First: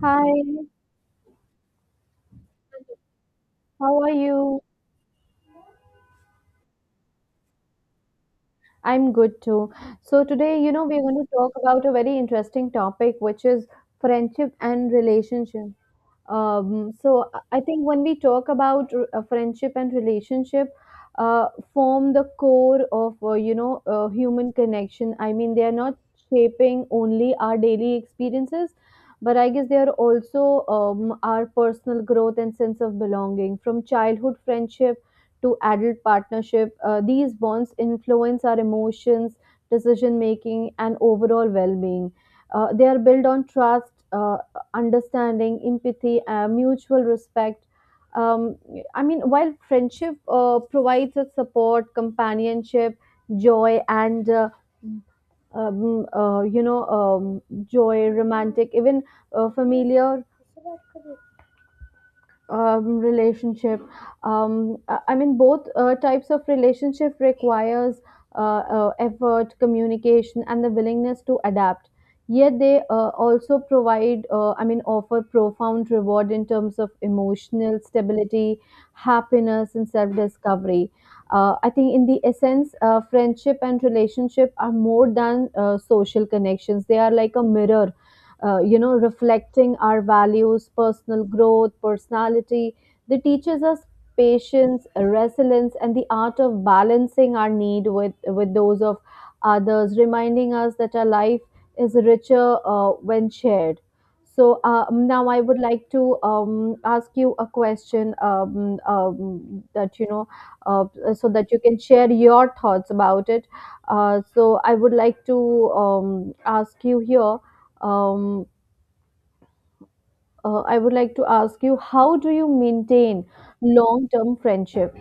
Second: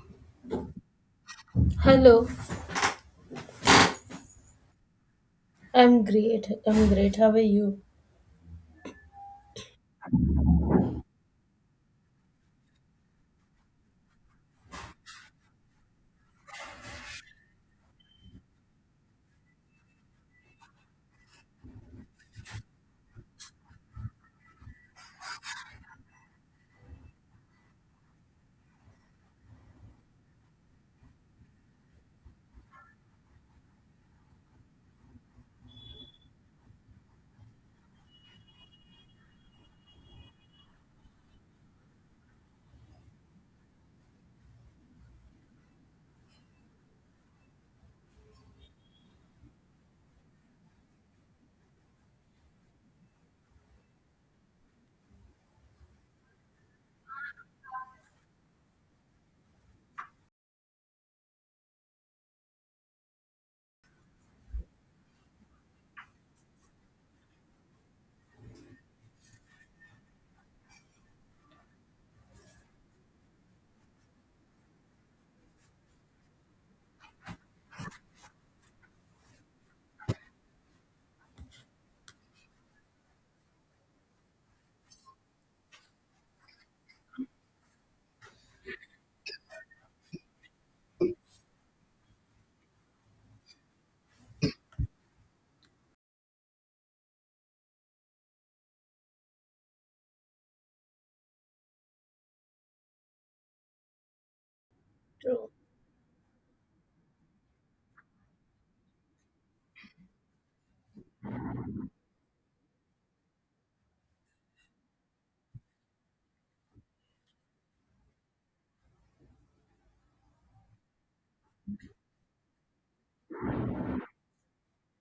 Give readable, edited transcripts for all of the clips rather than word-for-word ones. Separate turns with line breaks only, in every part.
Hi,
Hello,
how are you?
I'm great. I'm great. How are you?
I'm good too. So today, we're going to talk about a very interesting topic, which is friendship and relationship. So I think when we talk about friendship and relationship, uh, form the core of human connection. I mean, they are not shaping only our daily experiences, but I guess they are also our personal growth and sense of belonging. From childhood friendship to adult partnership, these bonds influence our emotions, decision making, and overall well-being. They are built on trust. Understanding, empathy, mutual respect. Um, I mean, while friendship provides us support, companionship, joy, and joy, romantic, even familiar relationship. I mean, both types of relationship requires effort, communication, and the willingness to adapt. Yet they also provide, I mean, offer profound reward in terms of emotional stability, happiness, and self-discovery. I think, in the essence, friendship and relationship are more than social connections. They are like a mirror, reflecting our values, personal growth, personality. They teaches us patience, resilience, and the art of balancing our need with those of others, reminding us that our life is richer when shared. So now I
True.
would like to ask you a question that uh, so that you can share your thoughts about it. So I would like to ask you here, um, I would like to ask you, how do you maintain long-term friendship?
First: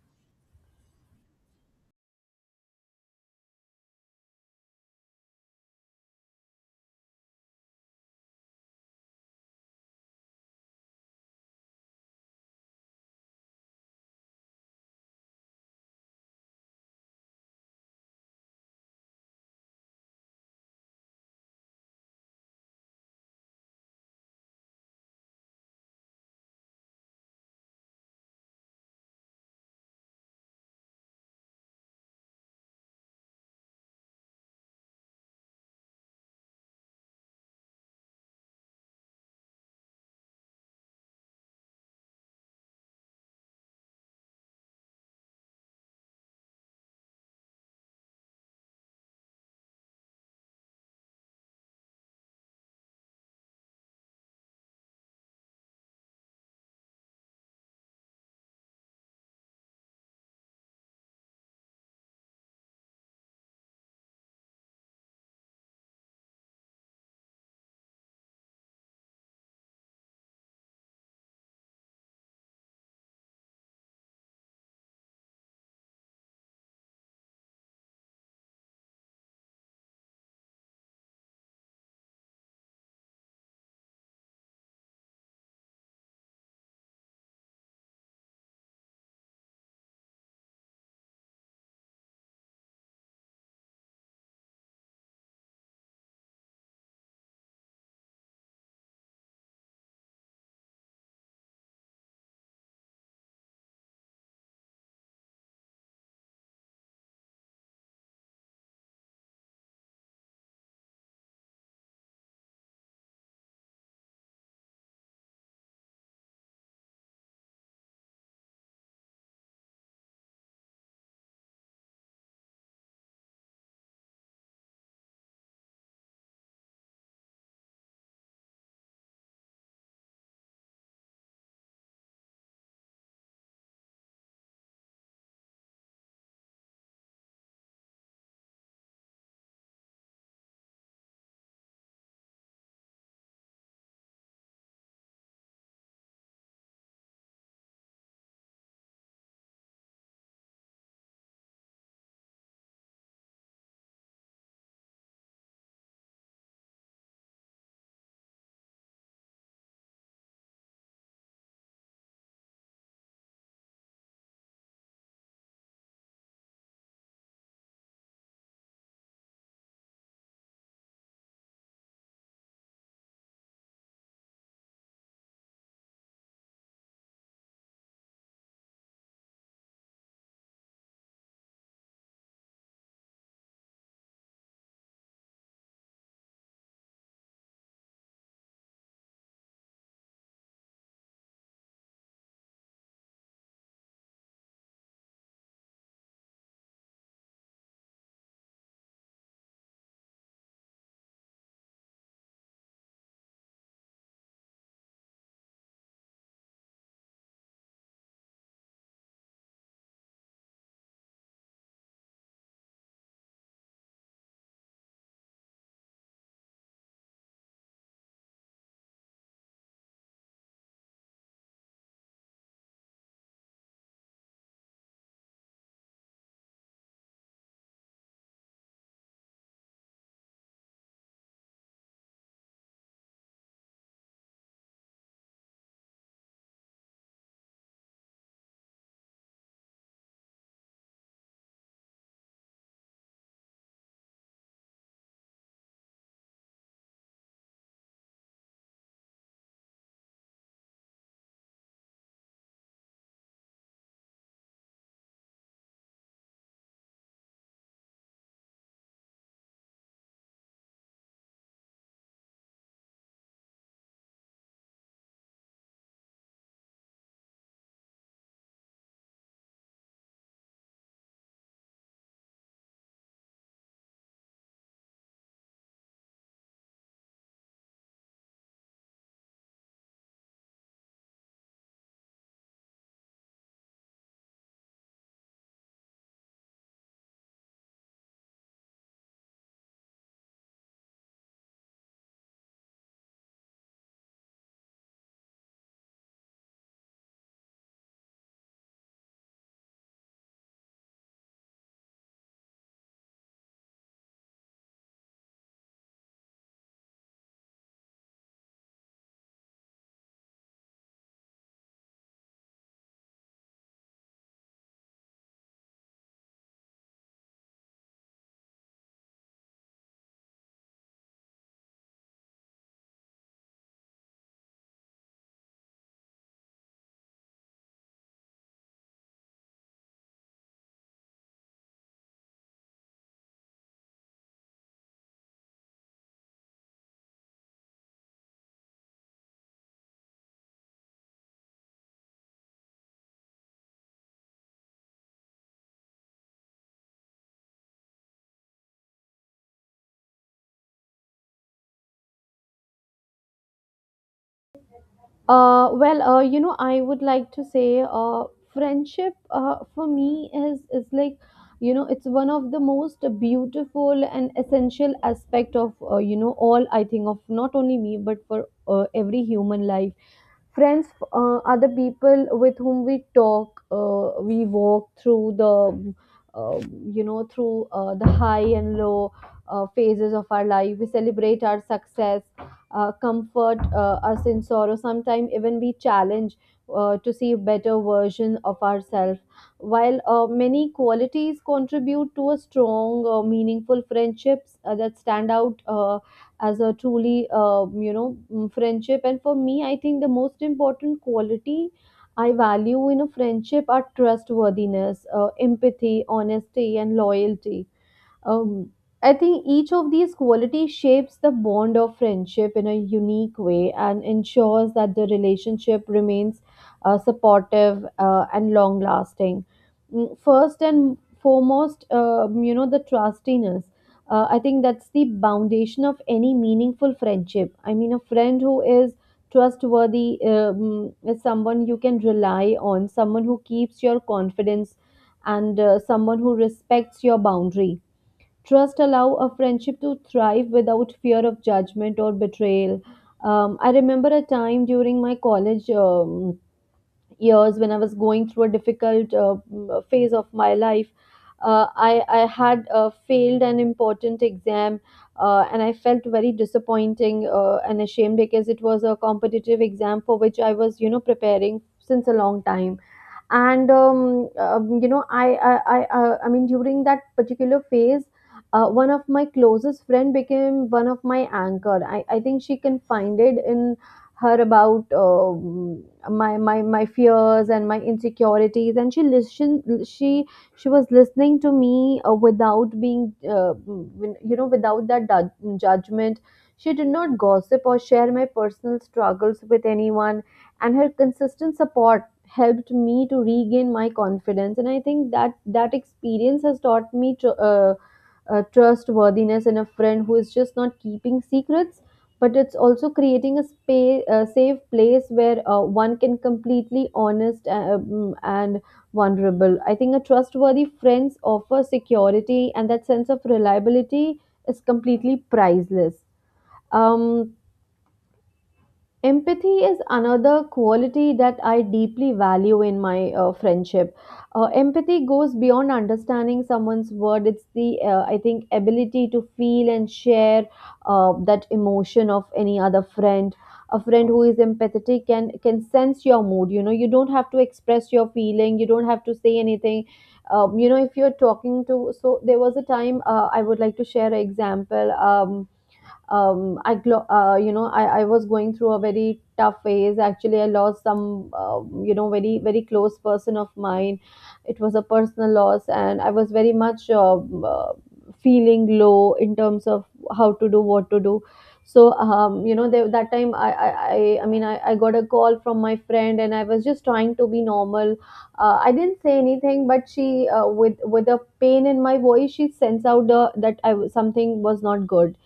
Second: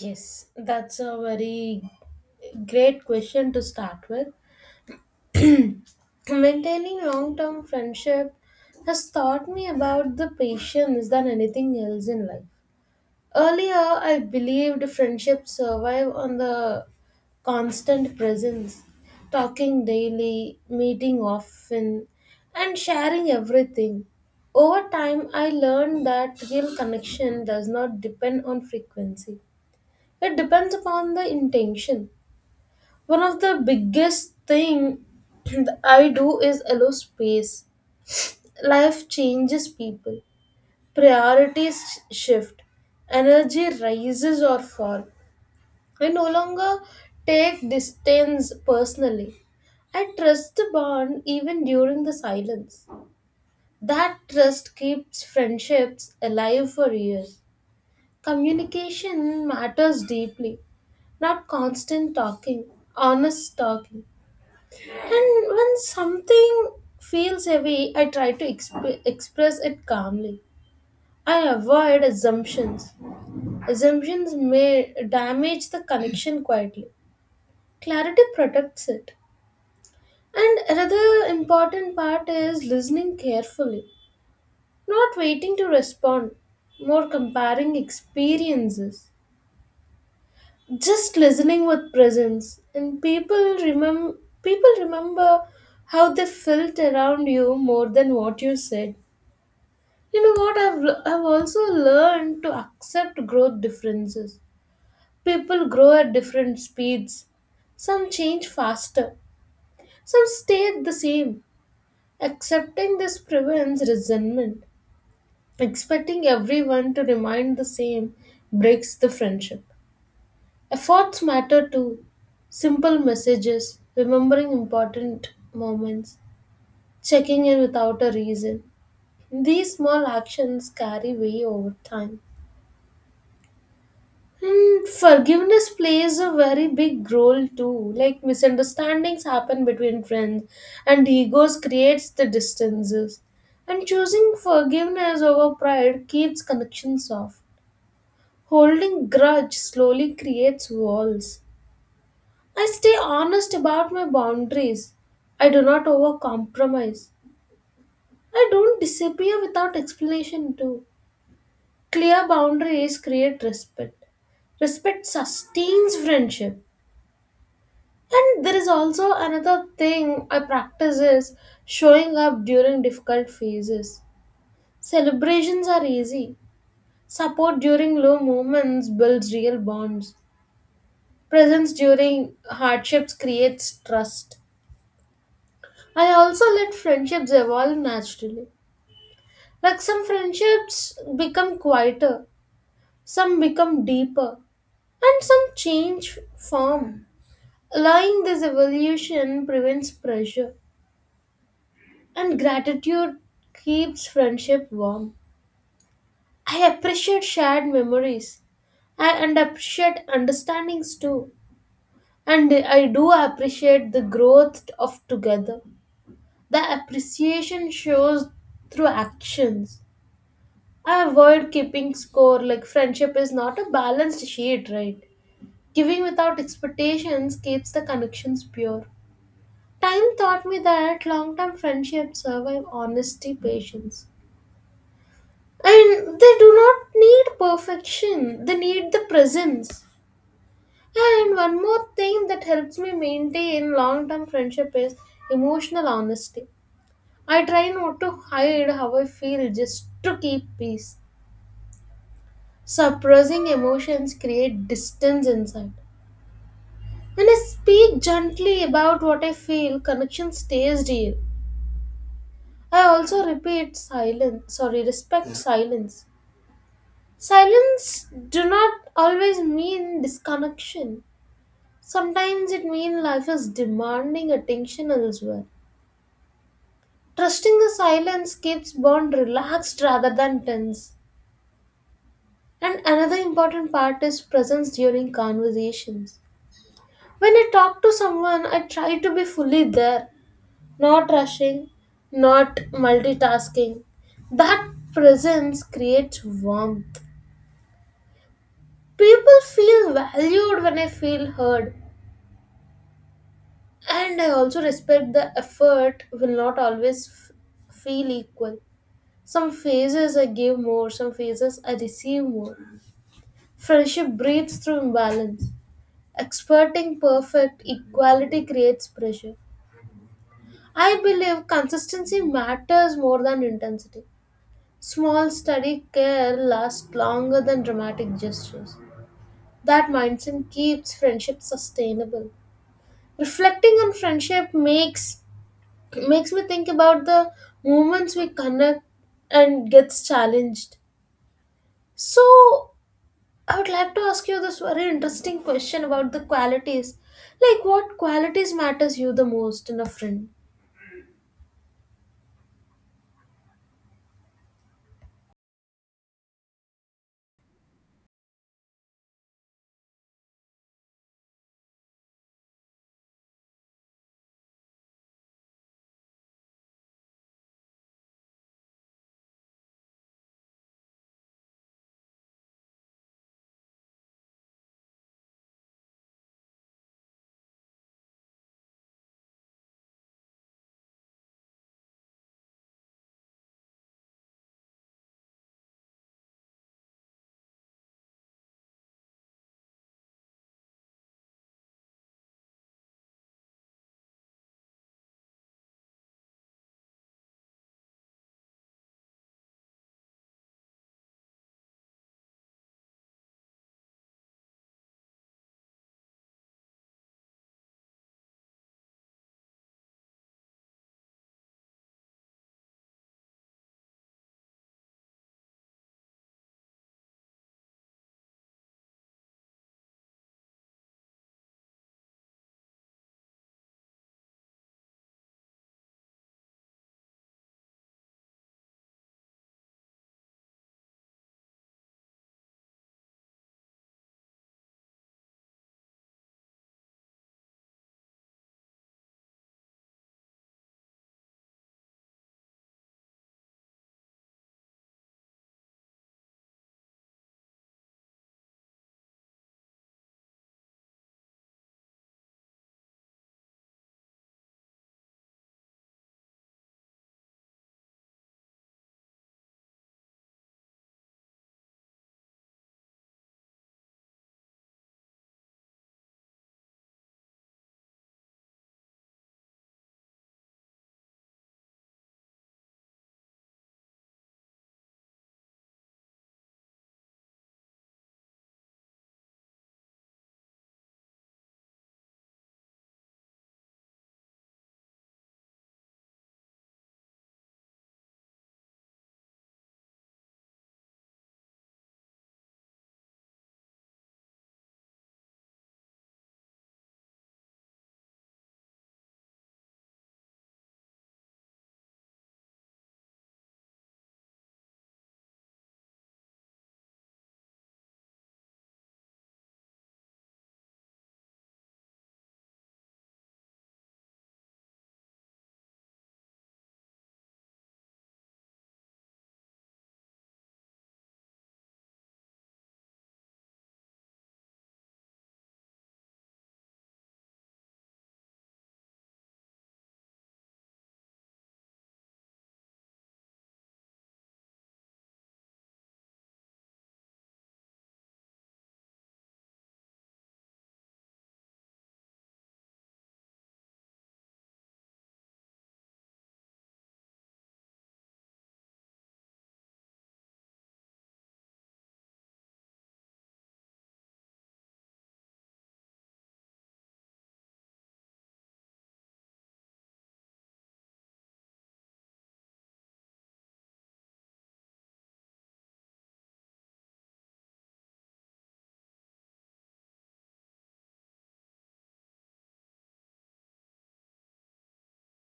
Yes, that's a very great question to start with. Maintaining long term friendship has taught me about the patience than anything else in life. Earlier, I believed friendships survive on the constant presence, talking daily, meeting often, and sharing everything. Over time, I learned that real connection does not depend on frequency. It depends upon the intention. One of the biggest thing that I do is allow space. Life changes people. Priorities shift. Energy rises or fall. I no longer take distance personally. I trust the bond even during the silence. That trust keeps friendships alive for years. Communication matters deeply, not constant talking, honest talking. And when something feels heavy, I try to express it calmly. I avoid assumptions. Assumptions may damage the connection quietly. Clarity protects it. And another important part is listening carefully, not waiting to respond, more comparing experiences. Just listening with presence, and remem- people remember how they felt around you more than what you said. You know what? I've also learned to accept growth differences. People grow at different speeds. Some change faster. Some stay the same. Accepting this prevents resentment. Expecting everyone to remind the same breaks the friendship. Efforts matter too. Simple messages, remembering important moments, checking in without a reason. These small actions carry weight over time. And forgiveness plays a very big role too. Like misunderstandings happen between friends, and egos creates the distances. And choosing forgiveness over pride keeps connections off. Holding grudge slowly creates walls. I stay honest about my boundaries. I do not overcompromise. I don't disappear without explanation too. Clear boundaries create respect. Respect sustains friendship. And there is also another thing I practice is showing up during difficult phases. Celebrations are easy. Support during low moments builds real bonds. Presence during hardships creates trust. I also let friendships evolve naturally. Like some friendships become quieter, some become deeper, and some change form. Allowing this evolution prevents pressure. And gratitude keeps friendship warm. I appreciate shared memories I, and appreciate understandings too. And I do appreciate the growth of together. The appreciation shows through actions. I avoid keeping score like friendship is not a balanced sheet, right? Giving without expectations keeps the connections pure. Time taught me that long term friendships survive honesty, patience. And they do not need perfection, they need the presence. And one more thing that helps me maintain long term friendship is emotional honesty. I try not to hide how I feel just to keep peace. Suppressing emotions create distance inside. When I speak gently about what I feel, connection stays real. I also repeat silence, sorry, respect silence. Silence do not always mean disconnection. Sometimes it means life is demanding attention elsewhere. Trusting the silence keeps bond relaxed rather than tense. And another important part is presence during conversations. When I talk to someone, I try to be fully there, not rushing, not multitasking. That presence creates warmth. People feel valued when I feel heard, and I also respect the effort will not always feel equal. Some phases I give more, some phases I receive more. Friendship breathes through imbalance. Experting perfect equality creates pressure. I believe consistency matters more than intensity. Small, steady care lasts longer than dramatic gestures. That mindset keeps friendship sustainable. Reflecting on friendship makes me think about the moments we connect and gets challenged. So I would like to ask you this very interesting question about the qualities. Like what qualities matters you the most in a friend?
Well, I would like to say, friendship, for me is like, it's one of the most beautiful and essential aspect of, all I think of not only me but for every human life. Friends are the people with whom we talk we walk through the, uh, you know through the high and low phases of our life. We celebrate our success, comfort us in sorrow, sometimes even we challenge to see a better version of ourselves. While many qualities contribute to a strong, meaningful friendships that stand out as a truly friendship, and for me I think the most important quality I value in a friendship are trustworthiness, empathy, honesty, and loyalty. um, I think each of these qualities shapes the bond of friendship in a unique way and ensures that the relationship remains supportive and long lasting. First and foremost, the trustiness. I think that's the foundation of any meaningful friendship. I mean, a friend who is trustworthy is someone you can rely on, someone who keeps your confidence, and someone who respects your boundary. Trust allow a friendship to thrive without fear of judgment or betrayal. I remember a time during my college years when I was going through a difficult phase of my life. I had failed an important exam, and I felt very disappointing and ashamed because it was a competitive exam for which I was preparing since a long time, and you know I mean during that particular phase one of my closest friend became one of my anchor. I think she confided in her about my, my fears and my insecurities, and she listened, she was listening to me without being, without that judgment. She did not gossip or share my personal struggles with anyone, and her consistent support helped me to regain my confidence. And I think that that experience has taught me trustworthiness in a friend who is just not keeping secrets, but it's also creating a safe place where one can completely honest and vulnerable. I think a trustworthy friends offer security, and that sense of reliability is completely priceless. um Empathy is another quality that I deeply value in my friendship. Empathy goes beyond understanding someone's word. It's the, I think, ability to feel and share that emotion of any other friend. A friend who is empathetic can sense your mood. You know, you don't have to express your feeling. You don't have to say anything. You know, if you're talking to so There was a time, I would like to share an example. I, glo- you know, I was going through a very tough phase. Actually, I lost some, very, very close person of mine. It was a personal loss, and I was very much feeling low in terms of how to do, what to do. So, there, that time I mean, I got a call from my friend, and I was just trying to be normal. I didn't say anything, but she, with a pain in my voice, she sensed out that something was not good.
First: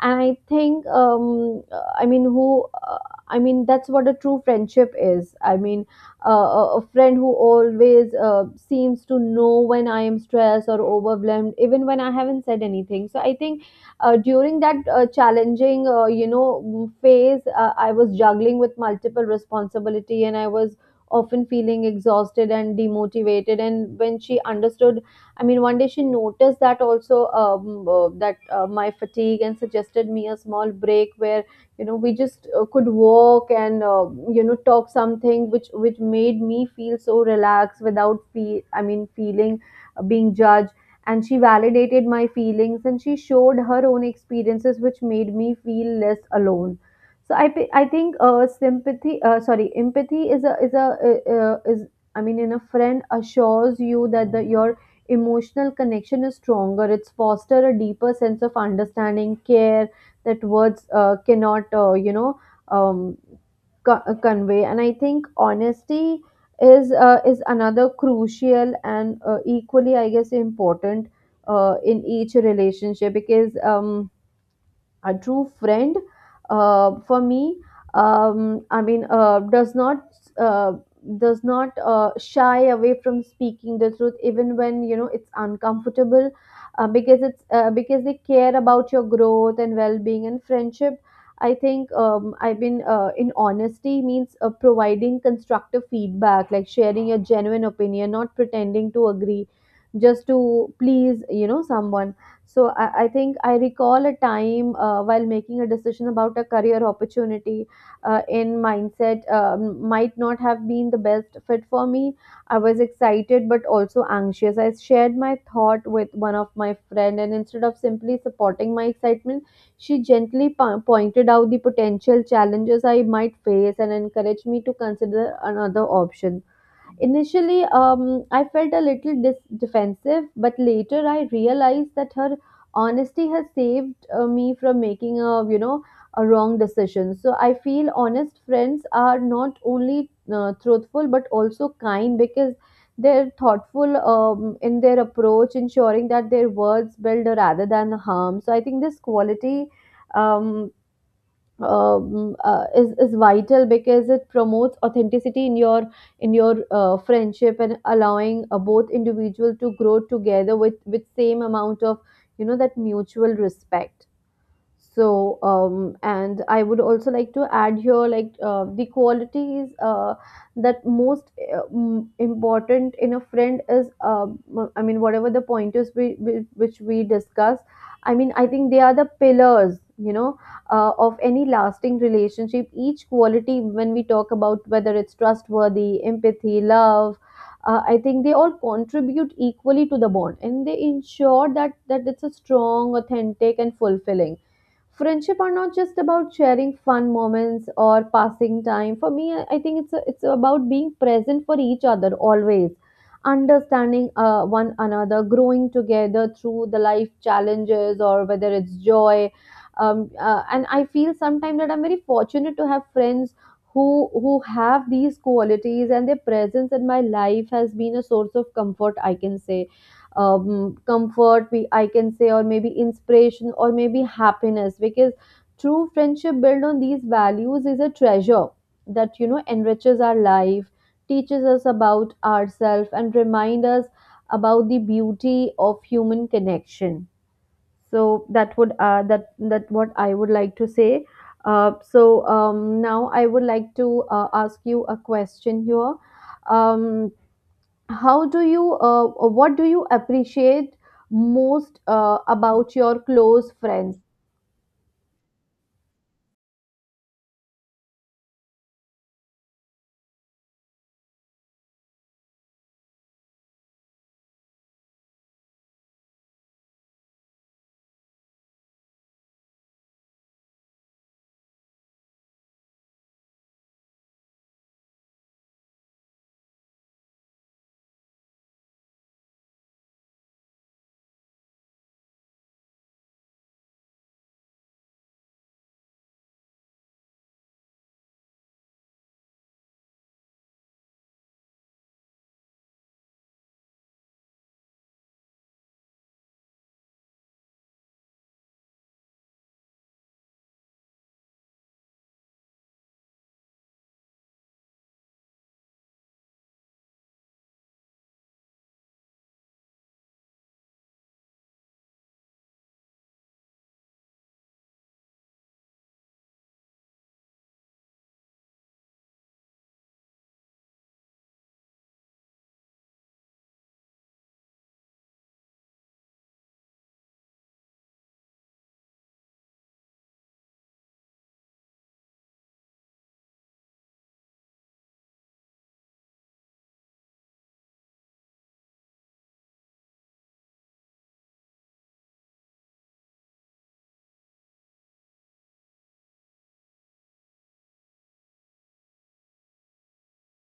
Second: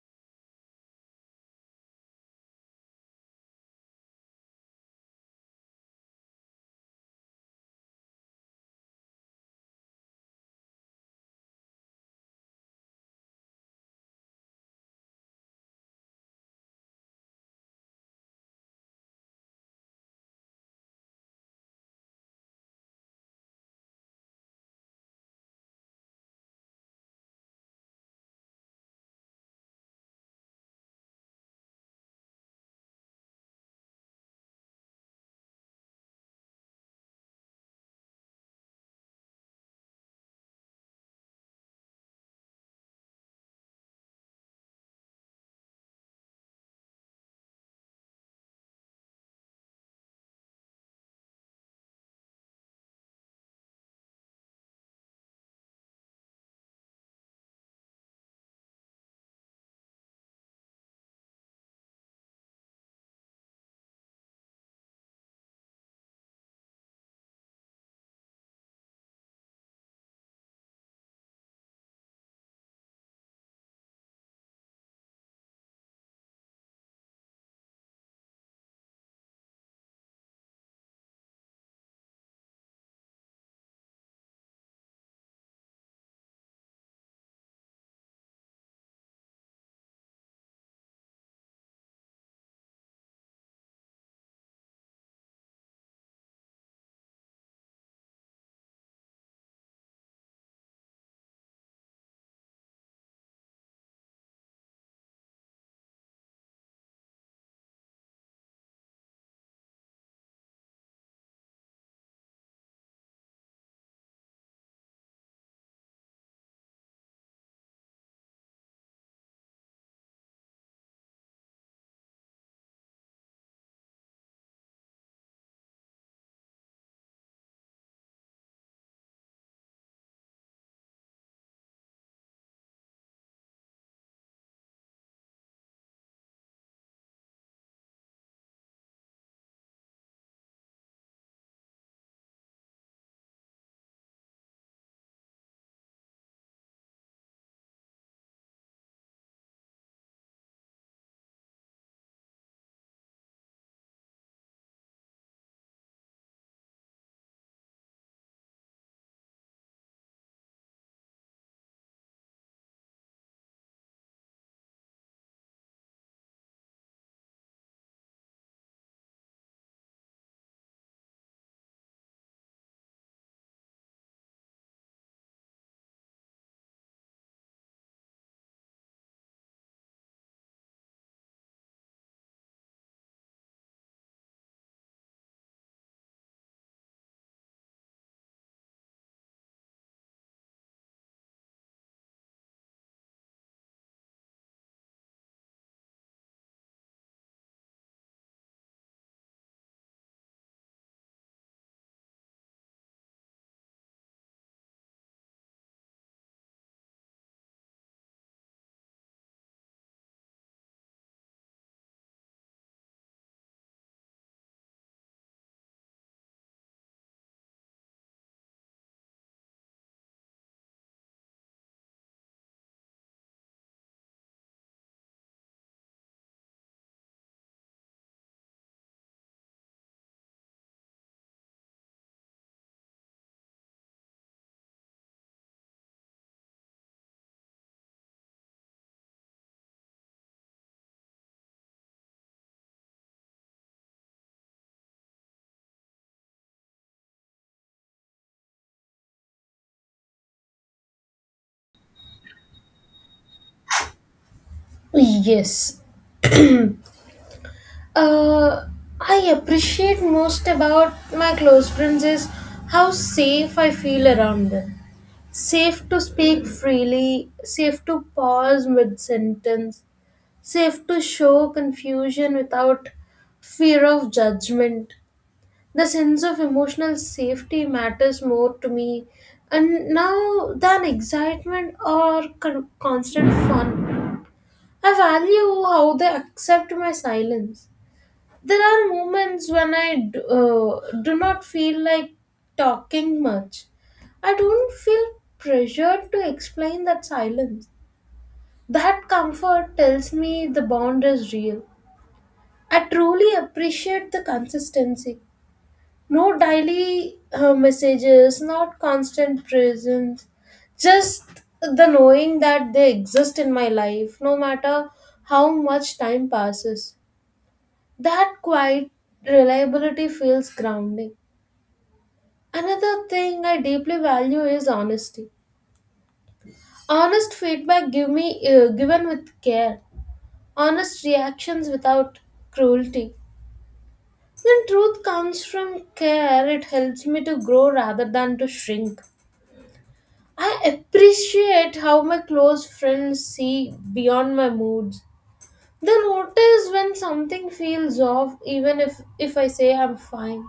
And I think, I mean, who I mean that's what a true friendship is, I mean, a friend who always seems to know when I am stressed or overwhelmed, even when I haven't said anything. So I think, during that challenging phase, I was juggling with multiple responsibility and I was often feeling exhausted and demotivated. And when she understood, I mean, one day she noticed that also, that, my fatigue, and suggested me a small break where, we just could walk and, talk something, which made me feel so relaxed without feel I mean feeling being judged. And she validated my feelings and she showed her own experiences, which made me feel less alone. So I think, sympathy, sorry, empathy is a, is, I mean, in a friend assures you that your emotional connection is stronger. It's foster a deeper sense of understanding, care that words cannot, um, convey. And I think honesty is another crucial and, equally, I guess, important in each relationship because. A true friend, for me, I mean, does not, uh, shy away from speaking the truth even when you know it's uncomfortable, because it's because they care about your growth and well-being and friendship. I think, I've been in honesty means providing constructive feedback, like sharing a genuine opinion, not pretending to agree just to please someone. So I think I recall a time while making a decision about a career opportunity in mindset might not have been the best fit for me. I was excited but also anxious. I shared my thought with one of my friend, and instead of simply supporting my excitement, she gently pointed out the potential challenges I might face and encouraged me to consider another option. Initially, I felt a little defensive, but later I realized that her honesty has saved me from making a wrong decision. So I feel honest friends are not only truthful but also kind because they're thoughtful in their approach, ensuring that their words build rather than harm. So I think this quality um, is vital because it promotes authenticity in your in your friendship and allowing both individual to grow together with same amount of that mutual respect. And I would also like to add here, like, the qualities that most important in a friend is I mean, whatever the pointers which we discuss, I mean, I think they are the pillars, you know, of any lasting relationship. Each quality, when we talk about whether it's trustworthy, empathy, love, I think they all contribute equally to the bond, and they ensure that it's a strong, authentic, and fulfilling friendship. Are not just about sharing fun moments or passing time. For me, I think it's about being present for each other always, understanding one another, growing together through the life challenges or whether it's joy. And I feel sometimes that I'm very fortunate to have friends who who have these qualities, and their presence in my life has been a source of comfort, I can say. Comfort, we I can say, or maybe inspiration, or maybe happiness, because true friendship built on these values is a treasure that, you know, enriches our life, teaches us about ourselves, and remind us about the beauty of human connection. So that would that what I would like to say. Now I would like to ask you a question here. Um, how do what do you appreciate most about your close friends?
Yes. Uh I appreciate most about my close friends is how safe I feel around them. Safe to speak freely, safe to pause mid sentence, safe to show confusion without fear of judgment, the sense of emotional safety matters more to me and now than excitement or constant fun. I value how they accept my silence. There are moments when I do not feel like talking much. I don't feel pressured to explain that silence. That comfort tells me the bond is real. I truly appreciate the consistency. No daily messages, not constant presence, just the knowing that they exist in my life, no matter how much time passes. That quiet reliability feels grounding. Another thing I deeply value is honesty. Honest feedback given with care, honest reactions without cruelty. When truth comes from care, it helps me to grow rather than to shrink. I appreciate how my close friends see beyond my moods. They notice when something feels off, even if I say I'm fine.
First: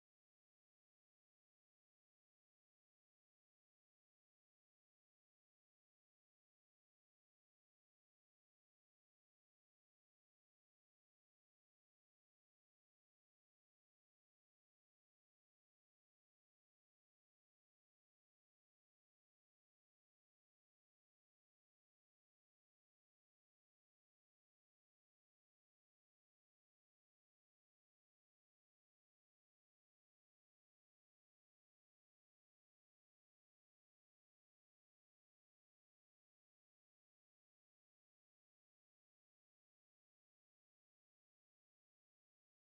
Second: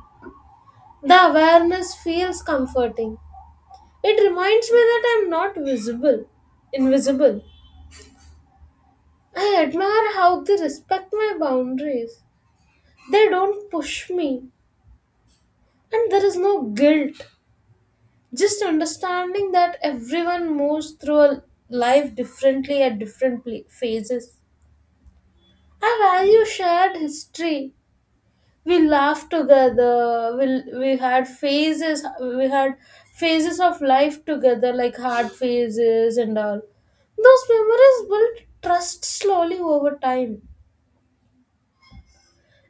The awareness feels comforting. It reminds me that I'm not visible, invisible. I admire how they respect my boundaries. They don't push me, and there is no guilt. Just understanding that everyone moves through a life differently at phases. I value shared history. We laughed together. We had phases. We had phases of life together, like hard phases and all. Those memories built trust slowly over time,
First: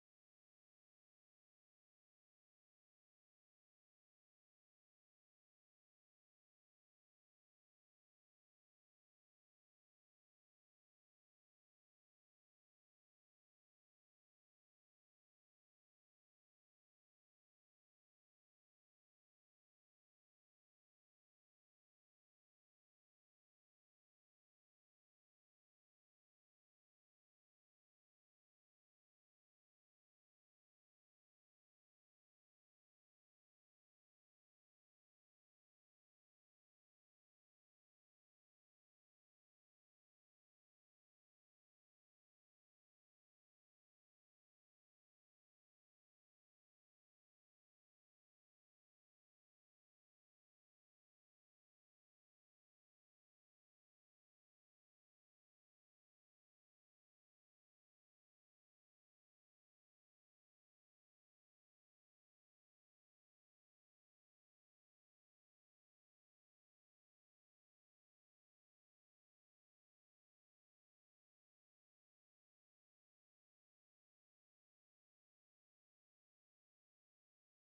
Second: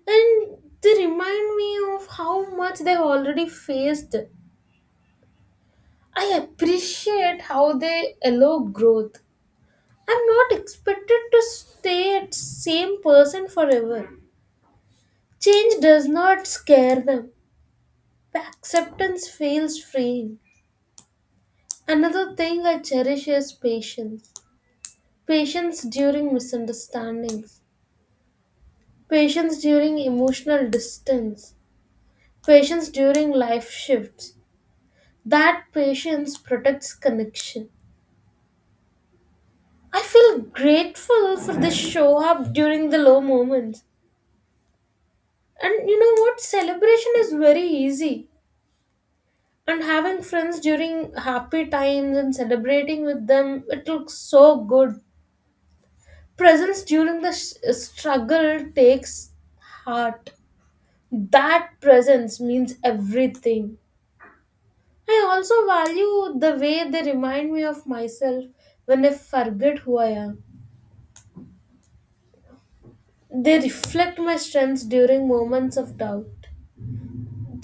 and they remind me of how much they've already faced. I appreciate how they allow growth. I'm not expected to stay at same person forever. Change does not scare them. Acceptance feels freeing. Another thing I cherish is patience. Patience during misunderstandings. Patience during emotional distance. Patience during life shifts. That patience protects connection. I feel grateful for the show up during the low moments. And you know what? Celebration is very easy. And having friends during happy times and celebrating with them, it looks so good. Presence during the struggle takes heart. That presence means everything. I also value the way they remind me of myself when I forget who I am. They reflect my strengths during moments of doubt.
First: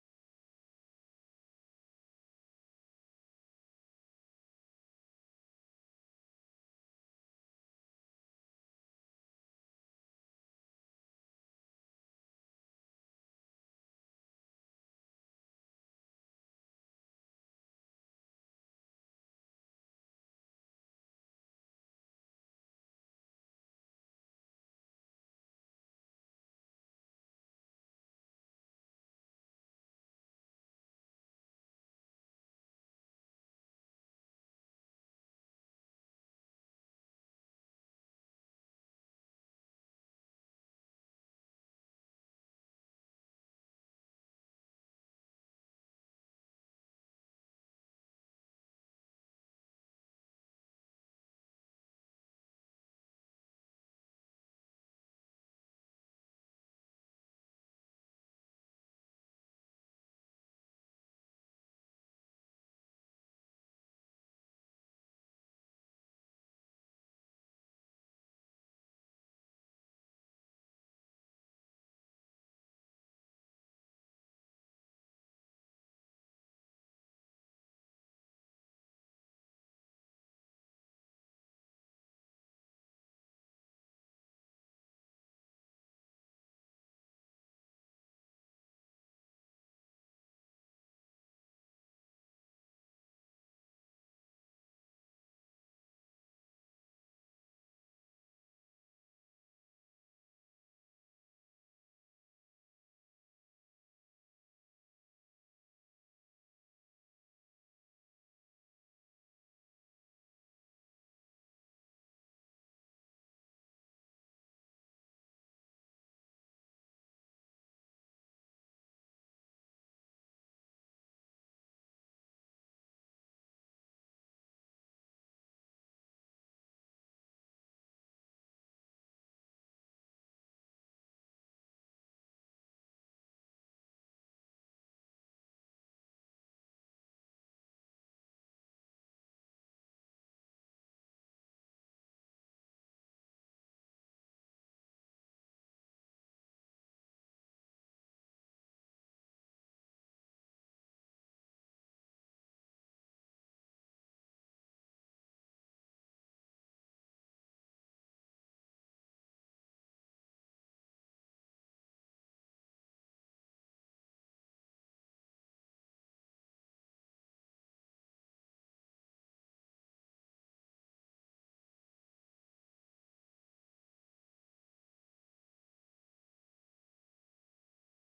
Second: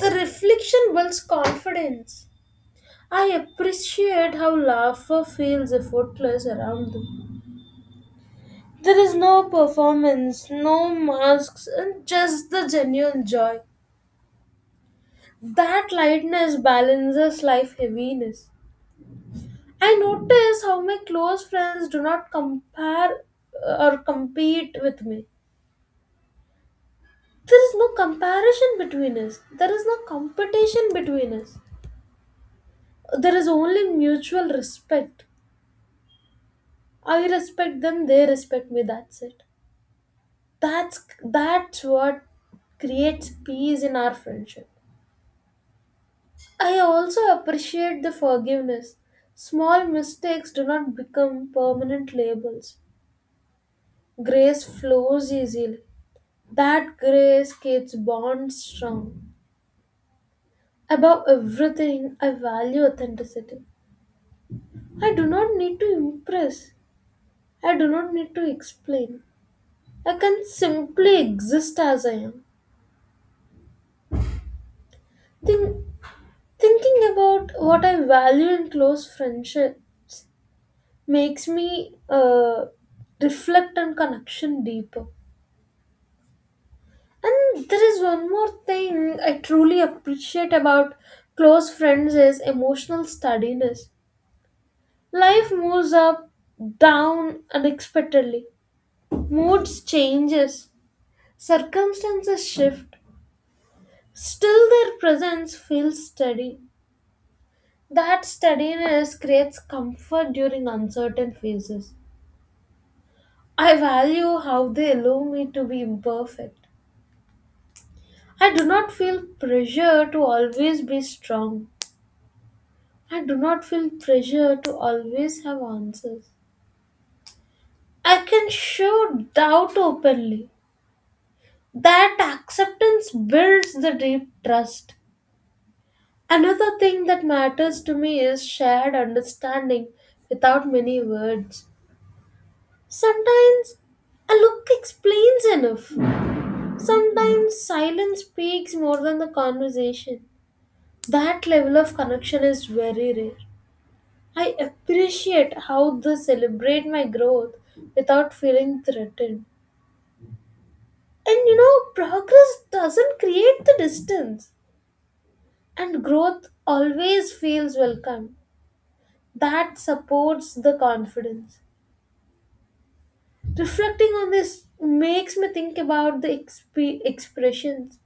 The reflection builds confidence. I appreciate how laughter feels effortless around them. There is no performance, no masks, and just the genuine joy. That lightness balances life heaviness. I notice how my close friends do not compare or compete with me. There is no comparison between us. There is no competition between us. There is only mutual respect. I respect them, they respect me, that's it. That's what creates peace in our friendship. I also appreciate the forgiveness. Small mistakes do not become permanent labels. Grace flows easily. That grace keeps bonds strong. Above everything, I value authenticity. I do not need to impress. I do not need to explain. I can simply exist as I am. Think, thinking about what I value in close friendship makes me reflect on connection deeper. And there is one more thing I truly appreciate about close friends is emotional steadiness. Life moves up, down unexpectedly. Moods changes, circumstances shift. Still their presence feels steady. That steadiness creates comfort during uncertain phases. I value how they allow me to be imperfect. I do not feel pressure to always be strong. I do not feel pressure to always have answers. I can show doubt openly. That acceptance builds the deep trust. Another thing that matters to me is shared understanding without many words. Sometimes a look explains enough. Sometimes silence speaks more than the conversation. That level of connection is very rare. I appreciate how they celebrate my growth without feeling threatened. And you know, progress doesn't create the distance, and growth always feels welcome. That supports the confidence. Reflecting on this makes me think about the expressions.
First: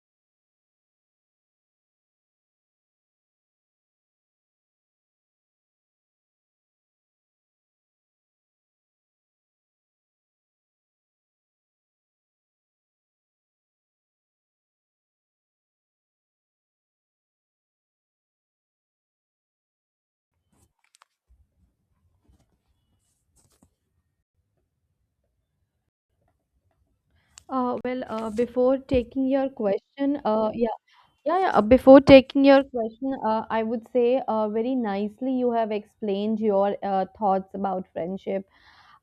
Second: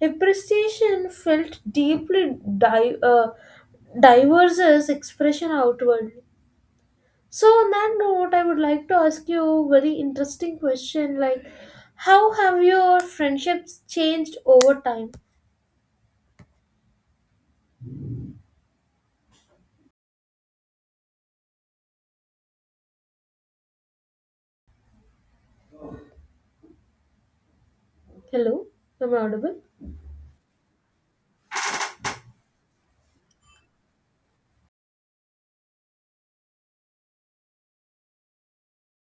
Appreciation felt deeply diverses expression outwardly. So on that note, I would like to ask you a very interesting question like how have your friendships changed over time? Hello,
Before
am I
taking your
audible?
question, yeah. Yeah, yeah. Before taking your question, I would say, very nicely you have explained your thoughts about friendship.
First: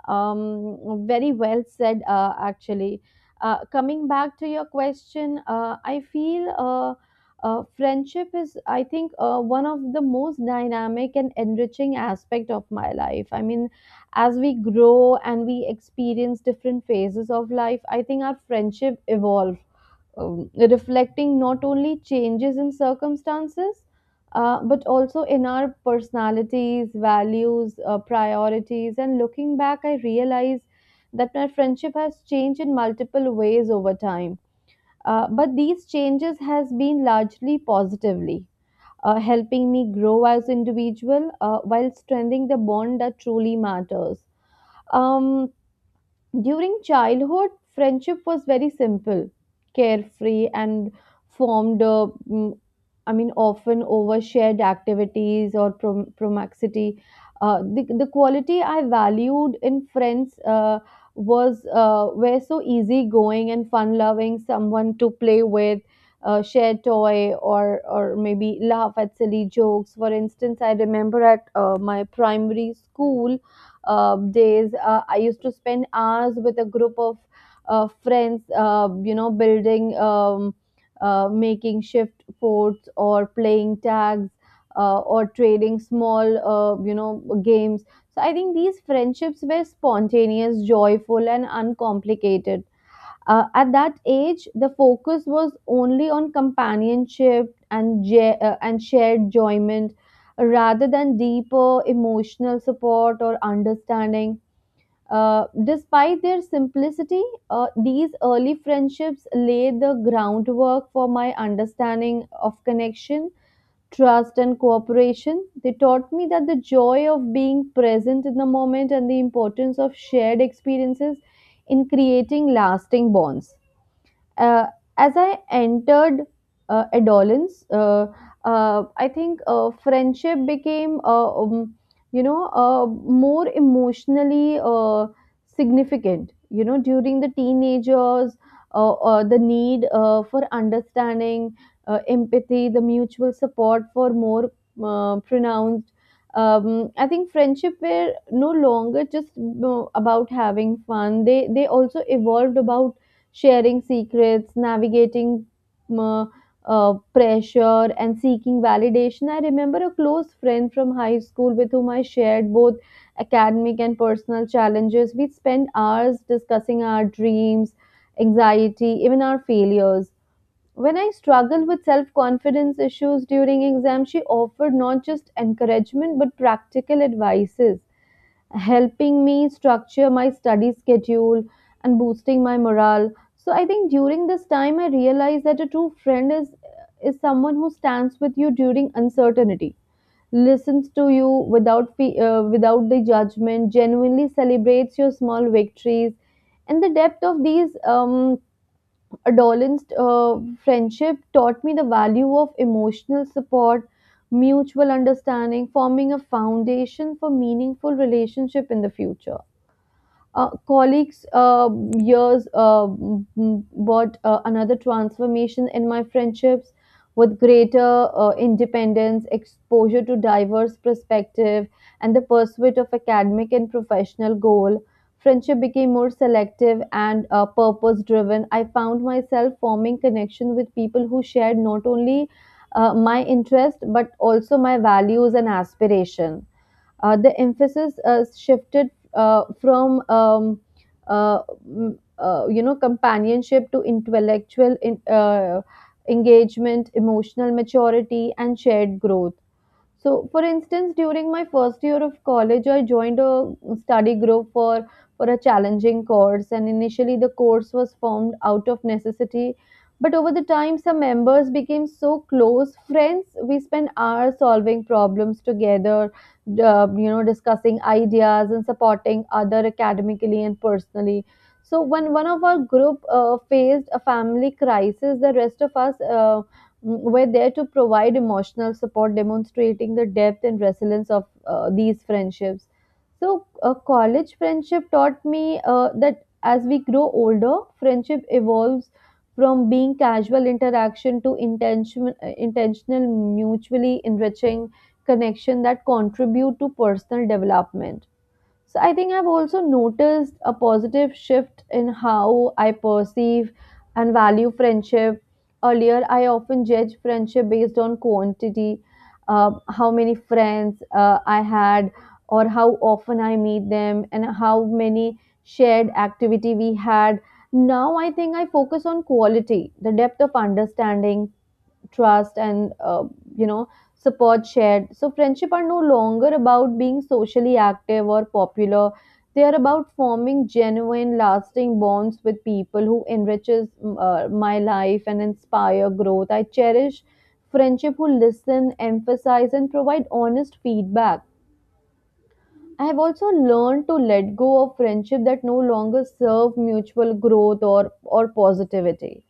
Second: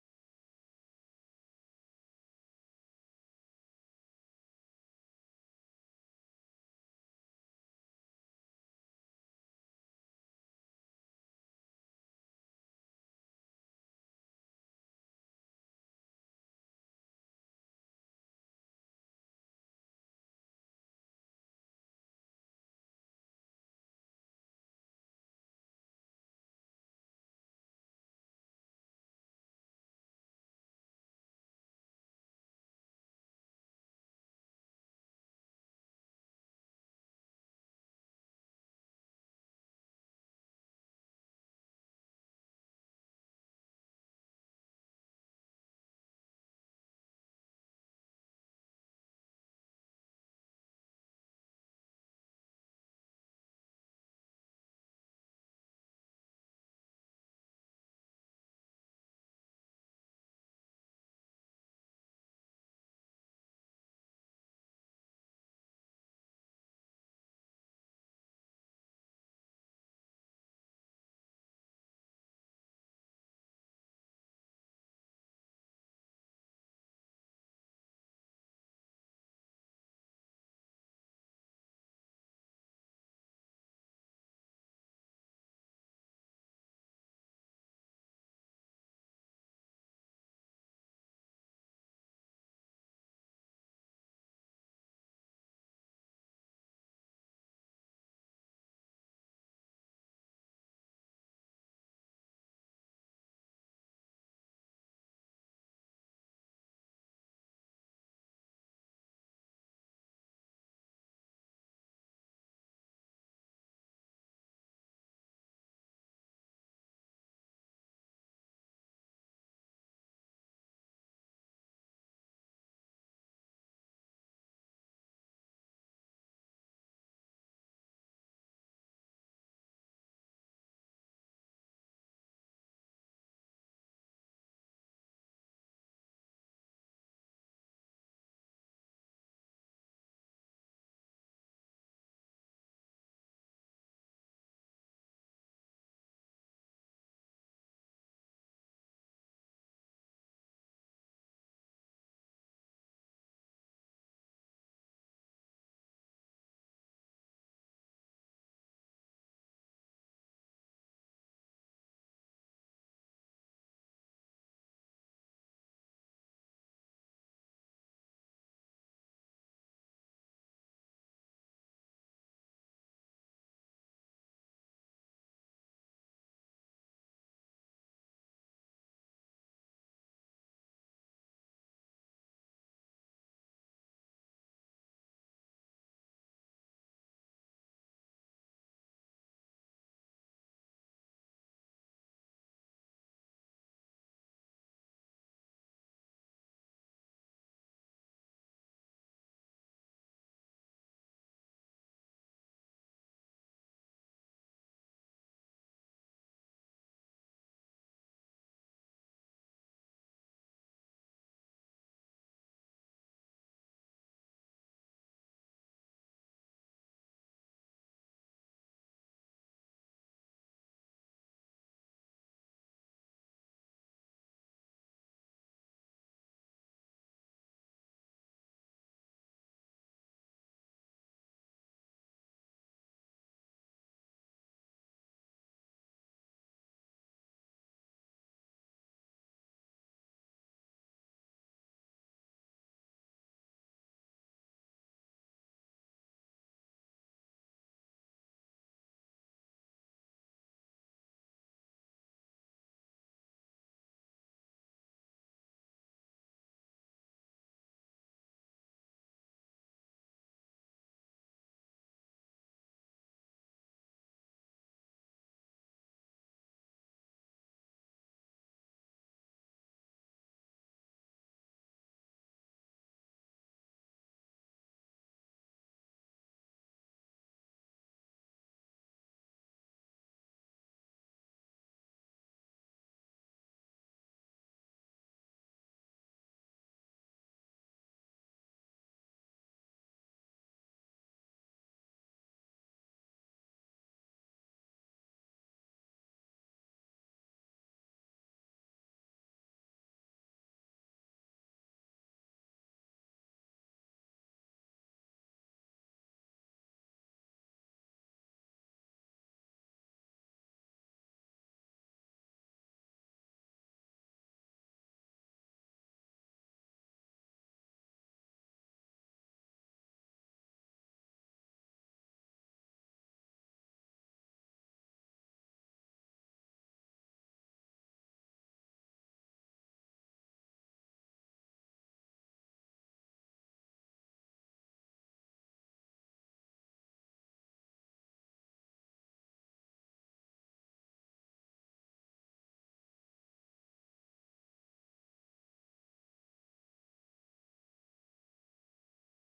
Very well said, actually. Coming back to your question, I feel friendship is, I think, one of the most dynamic and enriching aspect of my life. I mean, as we grow and we experience different phases of life, I think our friendship evolve, reflecting not only changes in circumstances, but also in our personalities, values, priorities. And looking back, I realize that my friendship has changed in multiple ways over time. But these changes has been largely positively, helping me grow as individual while strengthening the bond that truly matters. Um, During childhood, friendship was very simple, carefree, and formed, I mean, often over shared activities or promiscuity. The quality I valued in friends was were so easygoing and fun-loving, someone to play with, share toy, or maybe laugh at silly jokes. For instance, I remember at my primary school, days. I used to spend hours with a group of friends, you know, building, making shift forts or playing tags or trading small, you know, games. So I think these friendships were spontaneous, joyful, and uncomplicated. At that age, the focus was only on companionship and and shared enjoyment, rather than deeper emotional support or understanding. Despite their simplicity, these early friendships laid the groundwork for my understanding of connection, trust, and cooperation. They taught me that the joy of being present in the moment and the importance of shared experiences in creating lasting bonds. Uh, as I entered adolescence, I think friendship became, you know, more emotionally significant. You know, during the teenagers, the need for understanding, empathy, the mutual support for more pronounced. I think friendship were no longer just, you know, about having fun. They also evolved about sharing secrets, navigating uh, pressure, and seeking validation. I remember a close friend from high school with whom I shared both academic and personal challenges. We'd spend hours discussing our dreams, anxiety, even our failures. When I struggled with self confidence issues during exams, she offered not just encouragement but practical advices, helping me structure my study schedule and boosting my morale. So I think during this time I realized that a true friend is someone who stands with you during uncertainty, listens to you without without the judgment, genuinely celebrates your small victories, and the depth of these adolescent friendship taught me the value of emotional support, mutual understanding, forming a foundation for meaningful relationship in the future. Colleagues years brought another transformation in my friendships with greater independence, exposure to diverse perspective, and the pursuit of academic and professional goal. Friendship became more selective and purpose driven. I found myself forming connection with people who shared not only my interest but also my values and aspiration. The emphasis shifted uh, from um, uh, you know, companionship to intellectual engagement, emotional maturity, and shared growth. So, for instance, during my first year of college, I joined a study group for a challenging course, and initially the course was formed out of necessity. But over the time, some members became so close friends. We spent hours solving problems together, you know, discussing ideas and supporting other academically and personally. So when one of our group faced a family crisis, the rest of us were there to provide emotional support, demonstrating the depth and resilience of these friendships. So, a college friendship taught me that as we grow older, friendship evolves from being casual interaction to intentional, mutually enriching connection that contribute to personal development. So I think I've also noticed a positive shift in how I perceive and value friendship. Earlier, I often judge friendship based on quantity, how many friends I had, or how often I meet them, and how many shared activity we had. Now I think I focus on quality, the depth of understanding, trust, and you know, support shared. So friendship are no longer about being socially active or popular. They are about forming genuine lasting bonds with people who enriches my life and inspire growth. I cherish friendship who listen, emphasize, and provide honest feedback. I have also learned to let go of friendship that no longer serve mutual growth or positivity.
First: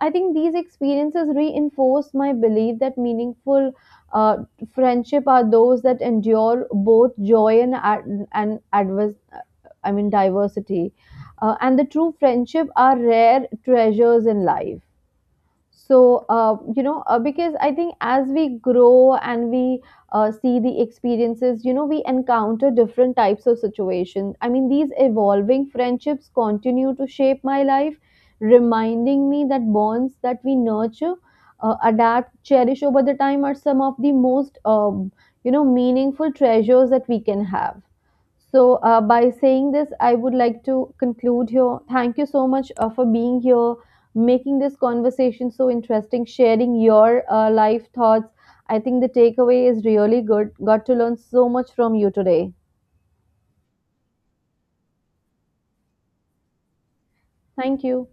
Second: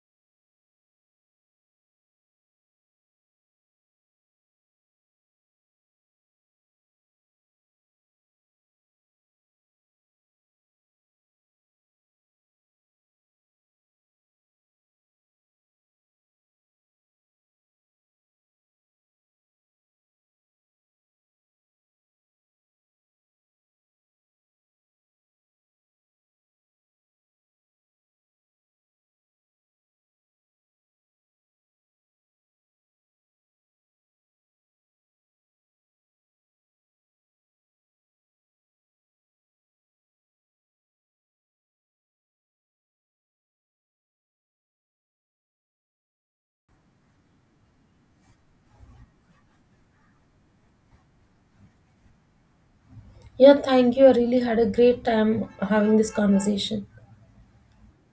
I think these experiences reinforce my belief that meaningful uh, friendship are those that endure both joy and and adverse, I mean diversity, and the true friendship are rare treasures in life. So, you know, because I think as we grow and we see the experiences, you know, we encounter different types of situations. I mean, these evolving friendships continue to shape my life, reminding me that bonds that we nurture, adapt, cherish over the time are some of the most, you know, meaningful treasures that we can have. So, by saying this, I would like to conclude here. Thank you so much for being here, making this conversation so interesting, sharing your life thoughts. I think the takeaway is really good. Got to learn so much from you today.
Yeah, thank you. I really had a great time having this conversation.
Thank you.